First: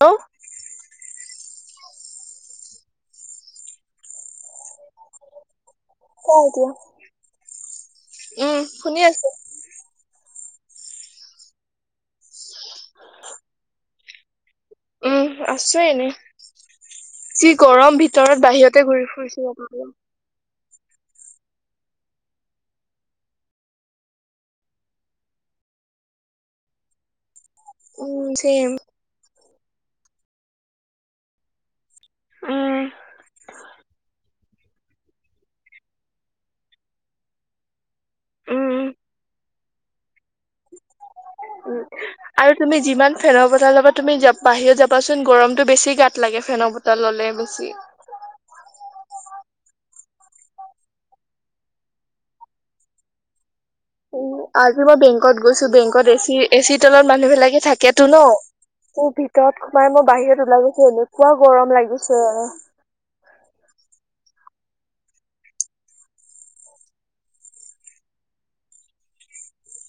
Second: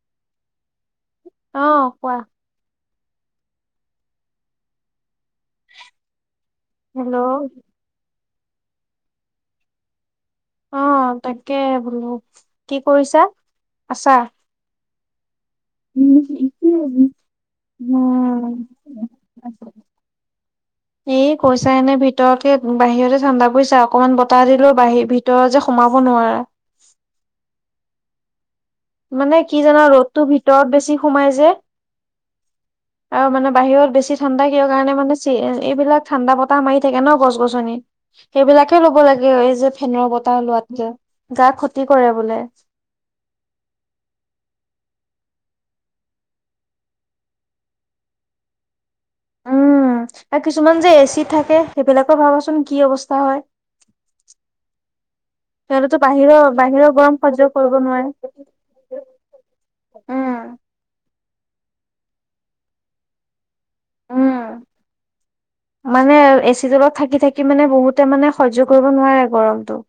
অ অ কোৱা ক এতিয়া হেল্ল' উম শুনি আছো উম তাকে বোলো কি কৰিছা আছা। উম আছে এনেই। উম যি গৰম ভিতৰত বাহিৰতে ঘূৰি ফুৰিছে। এ কৈছা এনে ভিতৰকে বাহিৰতে ঠাণ্ডা পৰিছা অকনমান বতাহ দিলোও বাহ ভি। তেওঁ যে সোমাব নোৱাৰা। উম যে। মানে কি জানা ৰ'দতটো ভিতৰত বেছি সোমাই যে। উম আৰু মানে বাহিৰত বেছি। ঠাণ্ডা কিয় কাৰোনে এইবিলাক ঠাণ্ডা বতাহ মাৰি থাকে ন গছ -গছনি। সেইবিলাকে উম ল'ব লাগে এই যে ফেনৰ বতাহ লোৱাতকে গা উম ক্ষতি কৰে বোলে। আৰু তুমি যিমান ফেনৰ বটল ল'বা তুমি বাহিৰত যাবাচোন গৰমতটো বেছি গাত লাগে ফেনৰ বটল ল'লে বেছি। উম আৰু কিছুমান যে এচিত থাকে সেইবিলাকৰ ভাবাচোন কি অৱস্থা হয়। উ আজি মই বেংকত গৈছো সিহঁতেতো বেংকত এচি বাহিৰৰ এচিৰ বাহিৰৰ তলত গৰম মানুহ সহ্য বিলাকে কৰিব থাকেতো নোৱাৰে। ন। তোৰ ভিতৰত সোমাই মই বাহিৰত উম ওলাই গৈছো এনেকুৱা গৰম লাগিছে। উম। মানে এচি তলত থাকি থাকি মানে বহুতে মানে সহ্য কৰিব নোৱাৰে গৰমটো।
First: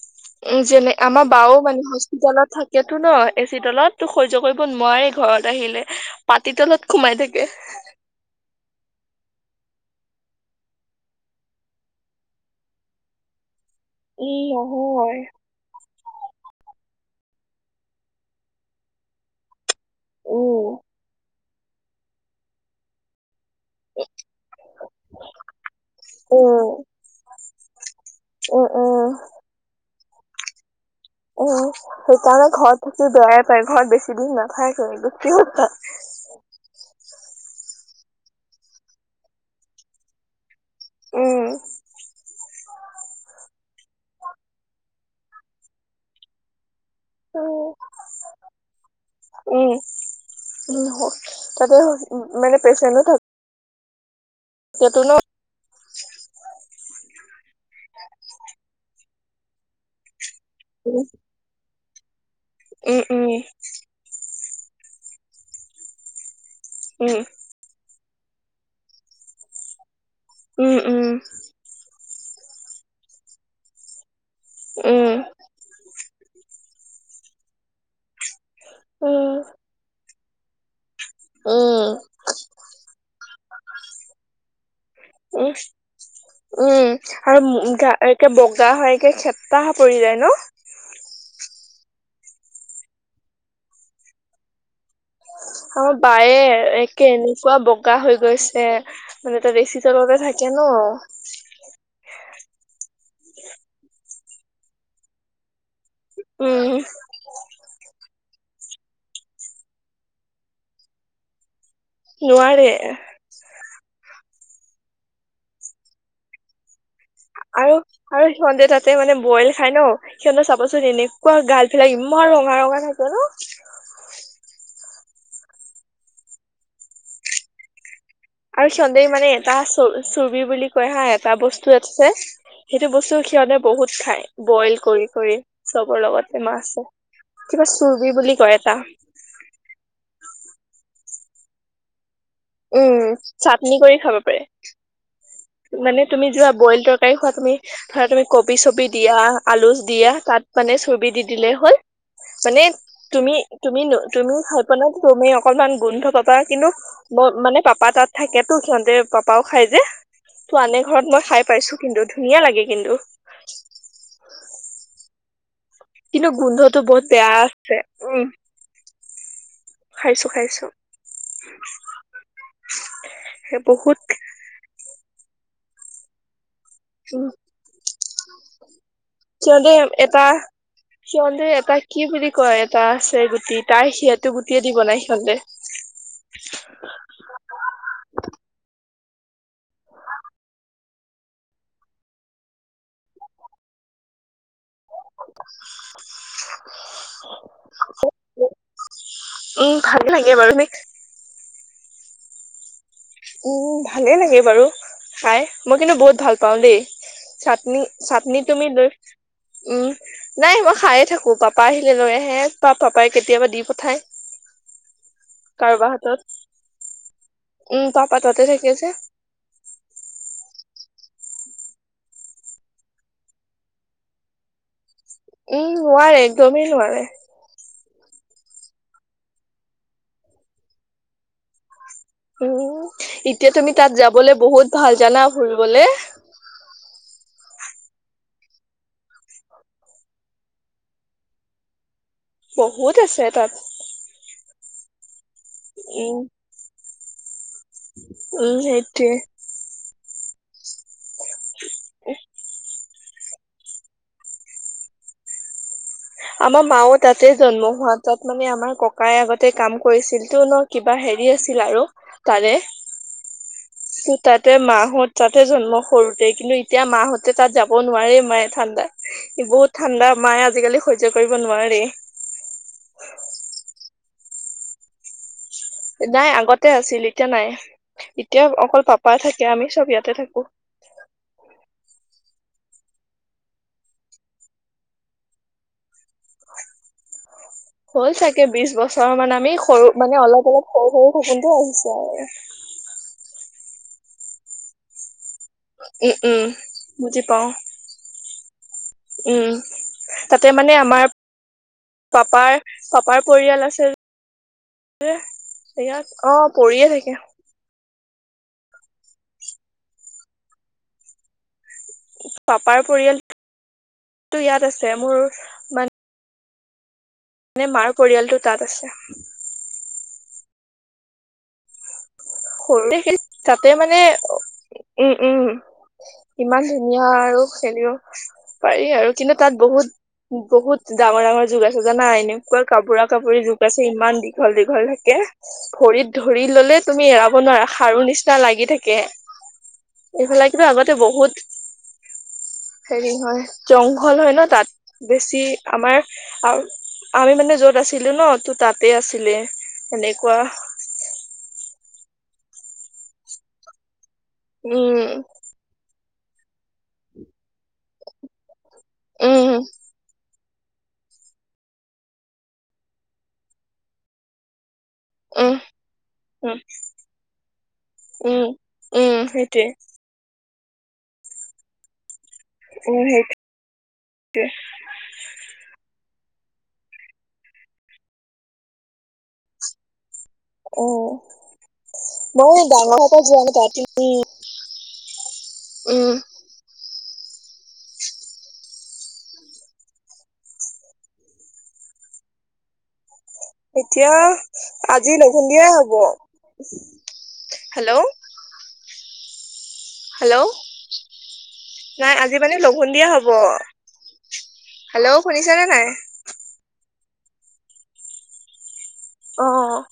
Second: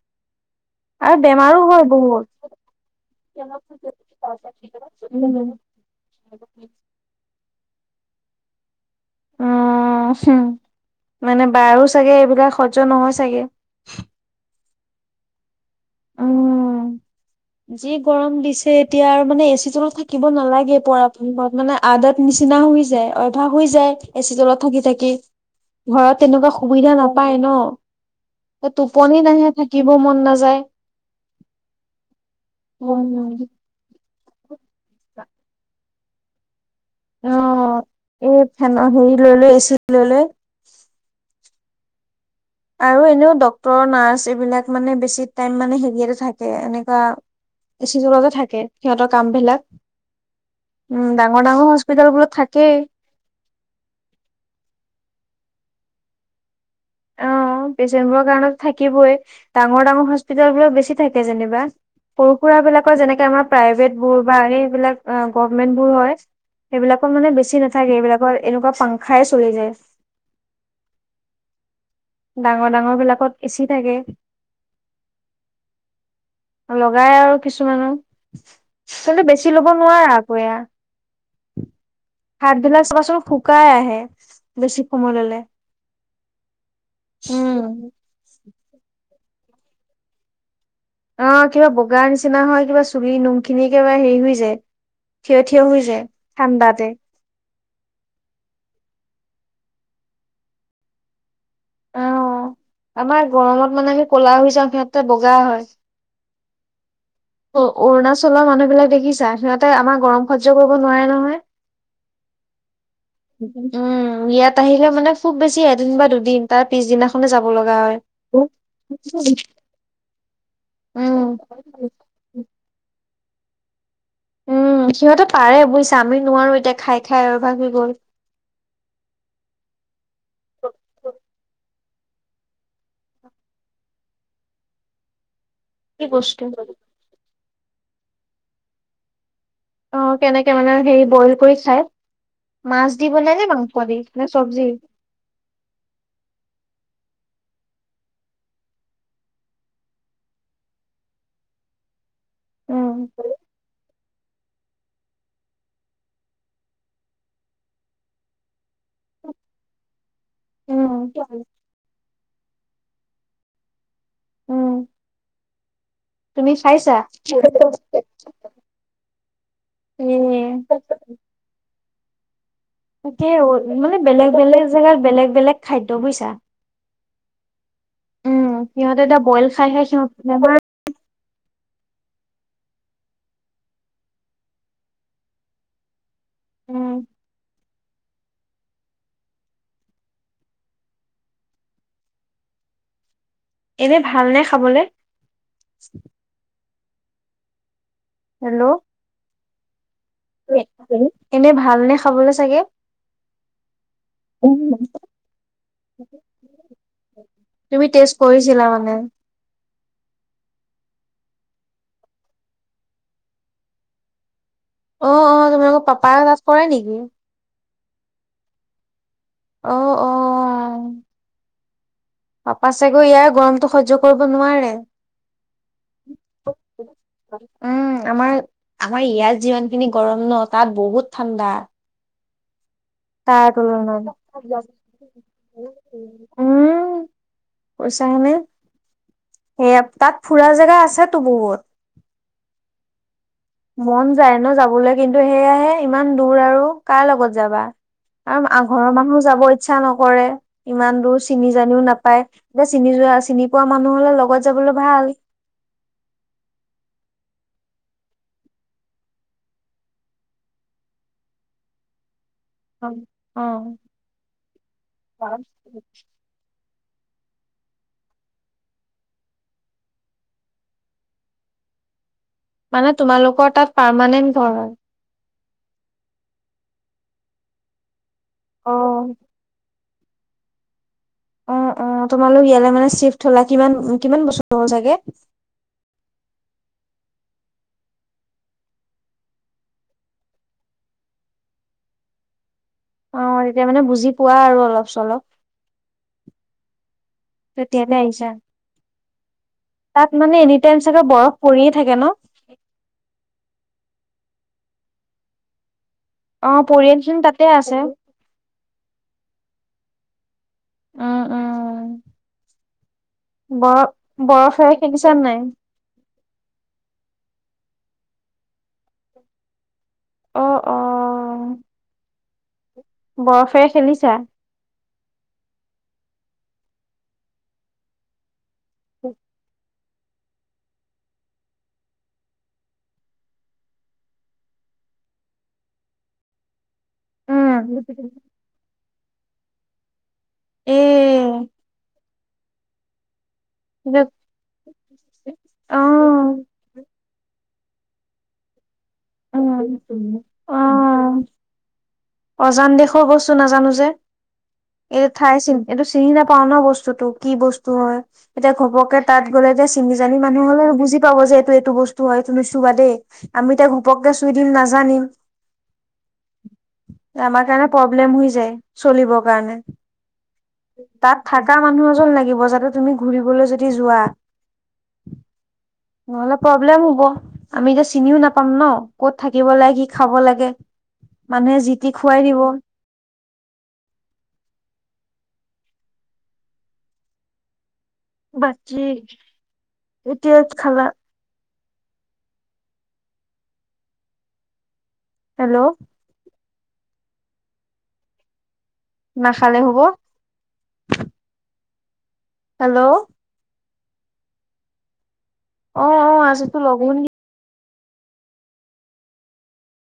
উম যেনে আৰু আমাৰ বাও বেমাৰো হয় মানে বহুত। হস্পিতালত থাকেতো ন এচি তলত তো সহ্য কৰিব নোৱাৰে। ঘৰত আহিলে পাতি তলত সোমাই থাকে। অ হুম মানে বাৰো ছাগে এইবিলাক সহ্য নহয় ছাগে। ই আহু অয়। উম যি গৰম দিছে এতিয়া আৰু মানে এচিতলত। থাকিব উম নালাগে পৰা [unintelligible] মানে আদাত নিচিনা হৈ যায়। অভাস হৈ যায় এচি তলত থাকি থাকি। ঘৰত তেনেকুৱা সুবিধা উম নাপায় ন উম টোপনি নাহে থাক। শিকিব মন নাযায়। উম সেইকাৰণে ঘৰত অ থাকি বেয়াই পায় ঘৰত বেছি দিন নাাপায় কৰে [unintelligible] গোটেইওায়। অ এই ফেনৰ হেৰি লৈ লৈ এচিত লৈ লৈ। উম। আৰু এনেও ডক্তৰ নাৰ্চ এইবিলাক মানে বেছি টাইম মানে হেৰিয়তে থাকে এনেকুৱা। উম এচিতলতে থাকে সিহঁতৰ কাম বিলাক। উম উম হ- ডাঙৰ ডাঙৰ তাতে হস্পিতাল হ- বোৰত মানে থাকেই। সেইটো নো। পেচেন্ট বোৰৰ কাৰণ থাকিবই ডাঙৰ ডাঙৰ হস্পিতল বোৰত বেছি থাকে যেনিবা। সৰু সুৰা বিলাকৰ উম যেনেকে উম আমাৰ প্ৰাইভেট বোৰ বা সেইবিলাক গভমেন্ট বোৰ হয়। সেইবিলাকত উম মানে বেছি নাথাকে এইবিলাকৰ এনেকুৱা পাংখাই চলি যায়। উম উম। উম। ডাঙৰ ডাঙৰ বিলাকত এচি থাকে। উম। লগাই আৰু কিছুমানৰ উম উম কিন্তু বেছি লগ। নোৱাৰা আকৌ এয়া। উম হাত বিলাক চাবাচোন শুকাই আহে বেছি সময় ল'লে। উম, উম আৰু উম উম একে বগা হয় একে খেপ্তাহ পৰি যায় ন। অ কিবা বগাৰ নিচিনা হয় কিবা চুলি নোম খিনি কেবা হেৰি হৈ যায়। থিয় থিয় হৈ অমা যায় বায়ে ঠাণ্ডাতে। একে এনেকুৱা ব। কাহ হৈ গৈছে মানে ত এচি তলতে থাকে ন অ', আমাৰ গৰমত মানে আমি ক'লা হৈ যাওঁ, সিহঁতে বগা হয়। উম। অ' অৰুণাচলৰ মানুহ বিলাক দেখিছা, সিহঁতে আমাৰ গৰম সহ্য কৰিব নোৱাৰে নহয়। নোৱাৰে। উম ইয়াত আহিলে মানে খুব বেছি এদিন বা দুদিন। তাৰ পিছদিনাখনে যাব আৰু লগা হয়। আৰু উম। সিহঁতে তাতে মানে বইল খাই ন, সিহঁতে চাবাচোন এনেকুৱা গাল এইবিলাক ইমান ৰঙা ৰঙা থাকে ন। উম সিহঁতে পাৰে বুজিছা আমি নোৱাৰো এতিয়া খাই খাই অভ্যাস হৈ গ'ল আৰু শিসতে মানে এটা চ চুুবি বুলি কয় হা এটা বস্তু [unintelligible] ইটো আছে সেইটো বস্তু সিহতে বহুত খায় বইল কৰি কৰি চবৰ কি বস্তু লগতে মা আছে কিবা চুৰ্বি বুলি কয় এটা অ কেনেকে মানে হেৰি বইল কৰি খায় মাছ উম দি বনায় নে মাংস চাটনি কৰি দি খাব নে পাৰে চব্জি মানে তুমি যোৱা বইল তৰকাৰী খোৱা তুমি। ধৰা তুমি কবি চবি দিয়া, আলু দিয়া, তাত মানে চুৰ্বি দি দিলেই হ'ল। মানে উম, তুমি, তুমি, তুমি খাইপেলাই তুমি অকনমান গোন্ধ পাবা, কিন্তু মই মানে পাপা তাত থাকেতো, সিহঁতে পাপাও খাই যে। তো আনে ঘৰত, উম, মই খাই পাইিছো কিন্তু, ধুনীয়া লাগে কিন্তু। উম কিন্তু তুমি গোন্ধটো চাইছা? বহুত বেয়া আছে উম খাইছো খাইছো। তাকে সেই মানে বহুত বেলেগ বেলেগ জেগাত বেলেগ বেলেগ খাদ্য বুইছা। উ উম সিহঁতে এতিয়া বইল খাই সিহঁতে খাই সিহত এটা সিহঁতে এটা কি বুলি কয় এটা আছে গুটি, তাই সিহঁতো গুটিয়ে দি বনাই সিহঁতে। উম এনে ভাল নে খাবলৈ? [inaudible] হেল্ল'। উম ভাল লাগে বাৰু। এনে ভালনে খাবলৈ চাগে? উম ভালে লাগে বাৰু খাই, মই কিন্তু বহুত ভাল পাওঁ দেই। চাটনি তুমি টেষ্ট চাটনি কৰিছিলা তুমি লৈ মানে? উম'। নাই মই খায়ে থাকো, পাপা আহিলে লৈ আহে, পাপাই কেতিয়াবা দি পঠায়। অ', অ', তোমালোকৰ কাৰোবাৰ হাতত পাপাও তাত কৰে নেকি? উম পাপা তাতে থাকে যে। অ', অ'। পাপা চাগৈ ইয়াই গৰমটো সহ্য কৰিব নোৱাৰে। উম নোৱাৰে, একদমেই নোৱাৰে। উম আমাৰ আমাৰ ইয়াত যিমান খিনি গৰম ন, তাত বহুত ঠাণ্ডা। উম'। তাৰ এতিয়া তুমি তাত তুলনাত। যাবলে বহুত ভাল জানা ফুৰিবলে উম' পইচা হেনে। সেয়া তাত ফুৰা জেগা আছেতো বহুত। বহুত আছে তাত। মন যায় ন যাবলৈ, কিন্তু সেয়াহে ইমান উম দূৰ আৰু। কাৰ লগত যাবা, উম আৰু ঘৰৰ সেইটোয়ে মানুহ যাব ইচ্ছা নকৰে ইমান দূৰ। চিনি জানিও নাপায়, এতিয়া চিনি যোৱা চিনি পোৱা মানুহ হ'লে লগত যাবলৈ ভাল। আমাৰ মাও তাতে জন্ম হোৱা, তাত মানে আমাৰ ককাই আগতে কাম কৰিছিল তো ন। কিবা হেৰি আছিল আৰু তাৰে। অ তাতে মাহত তাতে জন্ম সৰুতে কিন্তু। এতিয়া মা হতে তাত যাব নোৱাৰে মায়ে ঠাণ্ডা বহুত ঠাণ্ডা মায়ে আজিকালি হ। সহ্য কৰিব নোৱাৰে। মানে তোমালোকৰ তাত পাৰমানেন্ট ঘৰ হয়। নাই আগতে আছিল এতিয়া নাই এতিয়া অ অকল পাপা থাকে আমি চব ইয়াতে থাকো। অ', অ'তোমালোক ইয়ালৈ মানে চিফট হ'লা কিমান কিমান বছৰ হ'ল চাগে? [inaudible] হ'ল চাগে বিছ বছৰ মানে আমি সৰু মানে অলপ অলপ সৰু সৰু থাকোঁতে আহিছো আৰু। অ' এতিয়া মানে বুজি পোৱা আৰু অলপ - চলপ। উম, উম, বুজি পাওঁ। তেতিয়ালৈ আহিছা উম', তাত তাতে এনি মানে টাইম চাগে আমাৰ বৰফ পৰিয়ে থাকে ন পাপাৰ। পাপাৰ পৰিয়াল আছে যে। সেয়াত অহ'। আমাৰ পৰিয়ালখিনিও তাতে আছে। উম', উম'। পাপাৰ বৰ পৰিয়ালটো ইয়াত বৰফেৰে আছে, খেলিছা নাই মোৰ। নে মাৰ পৰিয়ালটো তাত আছে। অ', অ'। সৰুতে সেই বৰফেৰে তাতে মানে খেলিছা অ'। উম, উম, ইমান ধুনীয়া আৰু খেলিও। পাৰি আৰু কিন্তু তাত বহুত। বহুত ডাঙৰ ডাঙৰ যুক আছে জানা এনেকুৱা কাপোৰা কাপৰি যুক আছে ইমান দীঘল দীঘল থাকে। ভৰিত ধৰি ললে তুমি এৰাব। নোৱা উম খাৰু নিচিনা লাগি থাকে এইফালে কিন্তু এ আগতে বহুত। হেৰি হয় জংঘল হয় ন তাত বেছি অ আমাৰ। আমি মানে য'ত আছিলো ন তাতে আছিলে উম এনেকুৱা। অ অজান দেশ গৈছো নাজানো যে। উম। এইটো ঠাই চিন এইটো চিনি নাপাও ন বস্তুটো কি বস্তু। হয় এতিয়া ঘপকে তাত গ'লে উম এতিয়া চিনি জানি। মানুহ হ'লে বুজি পাব যে এইটো এইটো বস্তু হয় এইটো নু চুবা দেই আমি এতিয়া ঘূপককে চুই দিম নাজানিম। উম। উম আমাৰ কাৰণে প্ৰব্লেম হৈ উম যায় চলিবৰ উম কাৰণে। সেইটোৱে তাত থকা মানুহ এজন লাগিব যাতে তুমি উম সেইটোৱে ঘুৰিবলৈ যদি যোৱা। নহ'লে প্ৰব্লেম হ'ব আমি এতিয়া চিনিও নাপাম ন। ক'ত থাকিব লাগে কি খাব লাগে। উম, মানুহে যি টি খুৱাই দিব মই ডাঙৰ হতে যোৱা তাত ৰাতি। উম। বাকী কি শাক খালা? এতিয়া আজি লঘোণ দিয়াই হেল্ল' হ'ব হেল্ল'। নাখালেও হ'ব। হেল্ল' নাই আজি মানে হেল্ল' লঘোণ দিয়া হ'ব। হেল্ল, শুনিছনে নাই? লঘোণ অ'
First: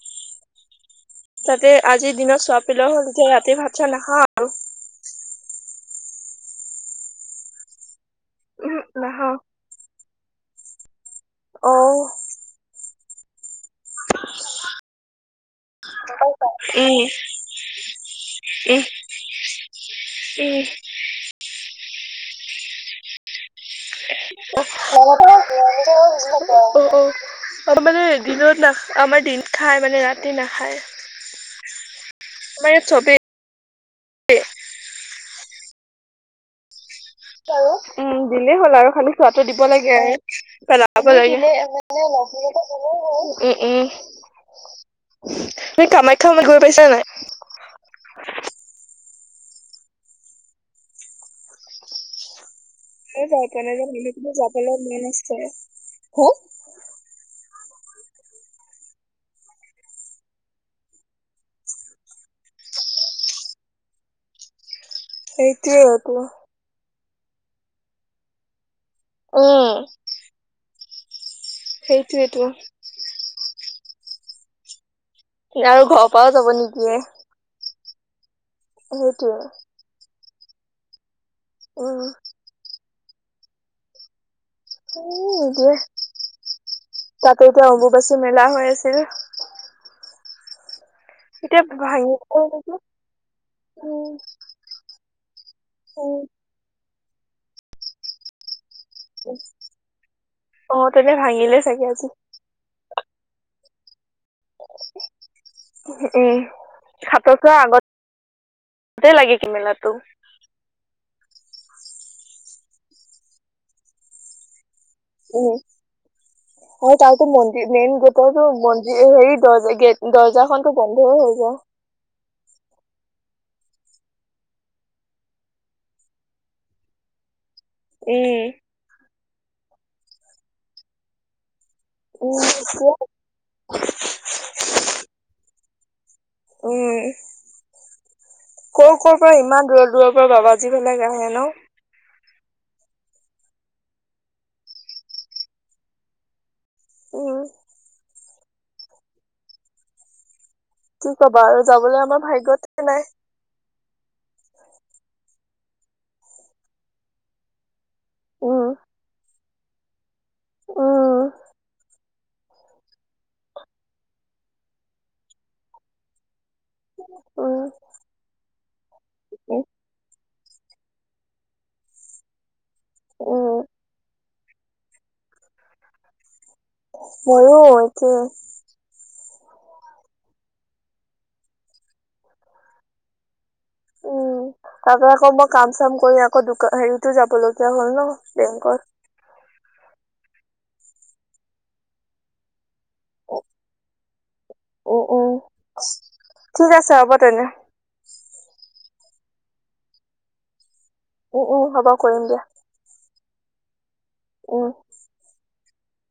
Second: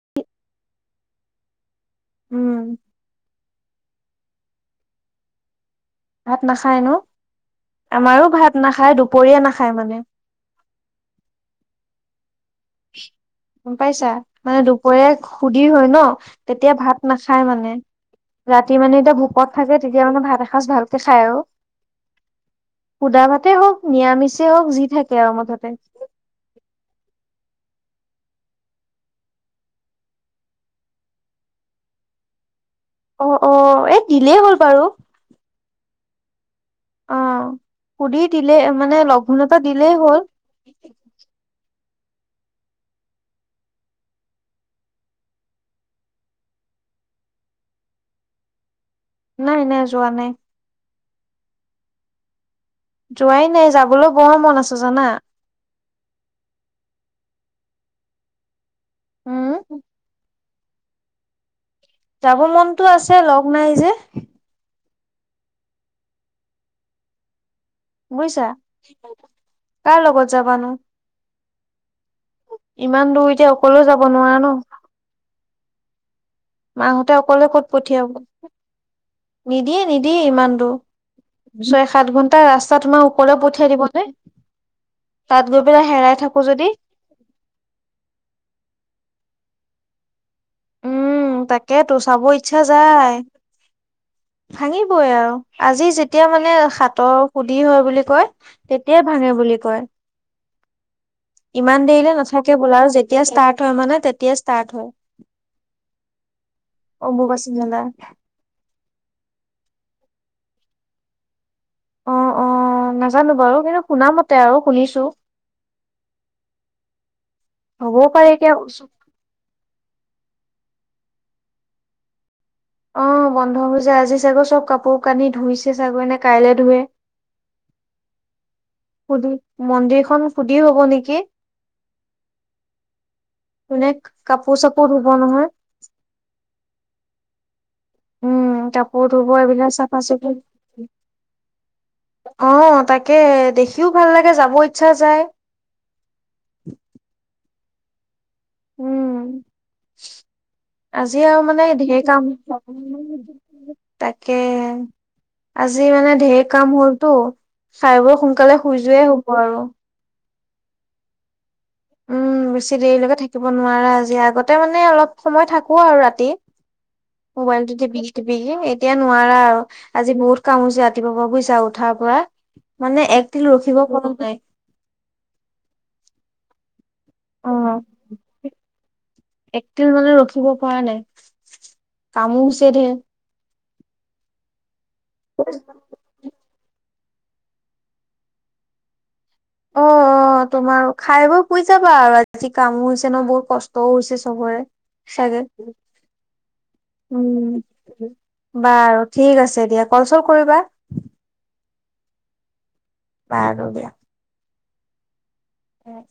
তাতে আজিৰ দিনত উম চোৱ পিলাও, হ'ল যেতি ৰাতি ভাত- চাত নাখাওঁ আৰু ভাত নাখায় ন, আমাৰো ভাত উহু নাখায় নাখাওঁ। দুপৰীয়া নাখায় মানে। অ, গম পাইছা, মানে দুপৰীয়া সুধিৰ হয় ন। তেতিয়া উম ভাত নাখায় মানে, ৰাতি উম মানে এতিয়া ভোকত থাকে তেতিয়া মানে ভাত উম এসাঁজ ভাল খাই আৰু খোদা ভাতে হ'ওক নিৰামিষেই হ'ওক, যি থাকে আৰু মুঠতে অ' অ, মানে দিনত না, আমাৰ দিন খায় মানে ৰাতি নাখায়। আমাৰ ইয়াত চবেই অ, অ, এই দিলেই হ'ল বাৰু। অ উম, সুধি দিলে দিলেই হ'ল আৰু মানে খালি লঘোণ খোৱাটো‌ এটা দিব দিলেই লাগে, আৰু হ'ল পে [inaudible] উম, উম, তুমি কামাখ্যালে, গৈ পাইছা নাই। নাই, নাই, যোৱা নাই। যোৱাই নাই যাবলৈ বৰ [inaudible] আছে যাবলৈ মন জানা আছে। হয়, উম, যাব মনতো আছেই, লগ নাই যে। সেইটোয়েই আকৌ। বুজিছা, উম কাৰ লগত যাবানো? সেইটোৱেটো ইমান দূৰ, এতিয়া অকলেও যাব নোৱাৰা ন। আৰু ঘৰ পাই যাব নিদ মা হঁতে, অকলে ক'ত পঠিয়াব। সেইটোৱে নিদিয়ে, নিদিয়ে, ইমান দূৰ। ছয়, উম। সাত ঘন্টা ৰাস্তা তোমাৰ অকলে পঠিয়াই দিবনে? উম তাত গৈ নিদিয়ে পেলাই হেৰাই থাকো যদি। তাতে এতিয়া অম্বুবাচী মেলা হৈ আছিল। উম, এতিয়া তাকেইটো ভাঙি চাব উম ইচ্ছা যায়। ভাঙিবই আৰু আজি উম যেতিয়া মানে সাতৰ সুধি হয় বুলি কয়। তেতিয়াই ভাঙে বুলি কয়, অ তেনে ভাঙিলে ইমান চাগে আজি দেৰিলে নাথা থাকে বোলা আৰু যেতিয়া ষ্টাৰ্ট হয় মানে, তেতিয়াই ষ্টাৰ্ট হয়। উম, সাথৰ অম্বুবাচী চোৱা মেলা আগত তেই, লাগে কেমেলাটো। অ, অ, নাজানো বাৰু, কিন্তু শুনা মতে আৰু শুনিছো। উম, হয় তাৰতো মন্দিৰ মেইন হ'বও পাৰে গেটতো এতিয়া মন্দিৰ হেৰি, দ, গেট দৰ্জা খনতো, বন্ধয়ে হৈ যায়। অ, বন্ধ হৈ যায়। আজি চাগৈ চব কাপোৰ কানি ধুইছে চাগৈ এনে কাইলে ধুই। উম, সুধি মন্দিৰখন, সুধি হ'ব নেকি? উম, [inaudible] মানে, কাপোৰ-চাপোৰ ধুব নহয়। উম, উম কৰ, কাপোৰ কৰ, ধুব পৰা ইমান এইবিলাক চাফা দূৰ-দূৰ পৰা চিকুণ বাবাজি বিলাক আহে ন। অ তাকে দেখিও ভাল লাগে যাব ইচ্ছা যায় উম উম কি আজি আও কবা আৰু মানে যাবলৈ ধেৰ আমাৰ কাম [inaudible] ভাগ্যতে নাই তাকে আজি মানে ধেৰ কাম হ'লটো খাই বই সোনকালে উম শুই যোৱায়ে হব আৰু উম উম বেছি দেৰিলৈকে থাকিব নোৱাৰা আজি আগতে মানে অলপ সময় থাকো আৰু ৰাতি মোবাইলটো উম টিপিকি টিপিকি এতিয়া নোৱাৰা আৰু আজি বহুত কাম হৈছে ৰাতিপুৱা পৰা বুজিছা উঠাৰ পৰা মানে এক তিলো উম ৰখিব পৰা নাই মইয়ো একেই একতিল মানে ৰখিব পৰা নাই কামো হৈছে ধেৰ তাৰ পৰা আকৌ মই কাম চাম কৰি আকৌ দোকা হেৰিতো যাব লগীয়া হল ন বেংকত অ অ তোমাৰ খাই বই শুই যাবা আৰু আজি কামো বেছি ন বহুত কষ্টও হৈছে চবৰে উম উম চাগে ঠিক আছে হ'ব তেনে উম বাৰু ঠিক আছে দিয়া কলচল কৰিবা উম উম হ'ব কৰিম দিয়া বাৰু দিয়া উম উম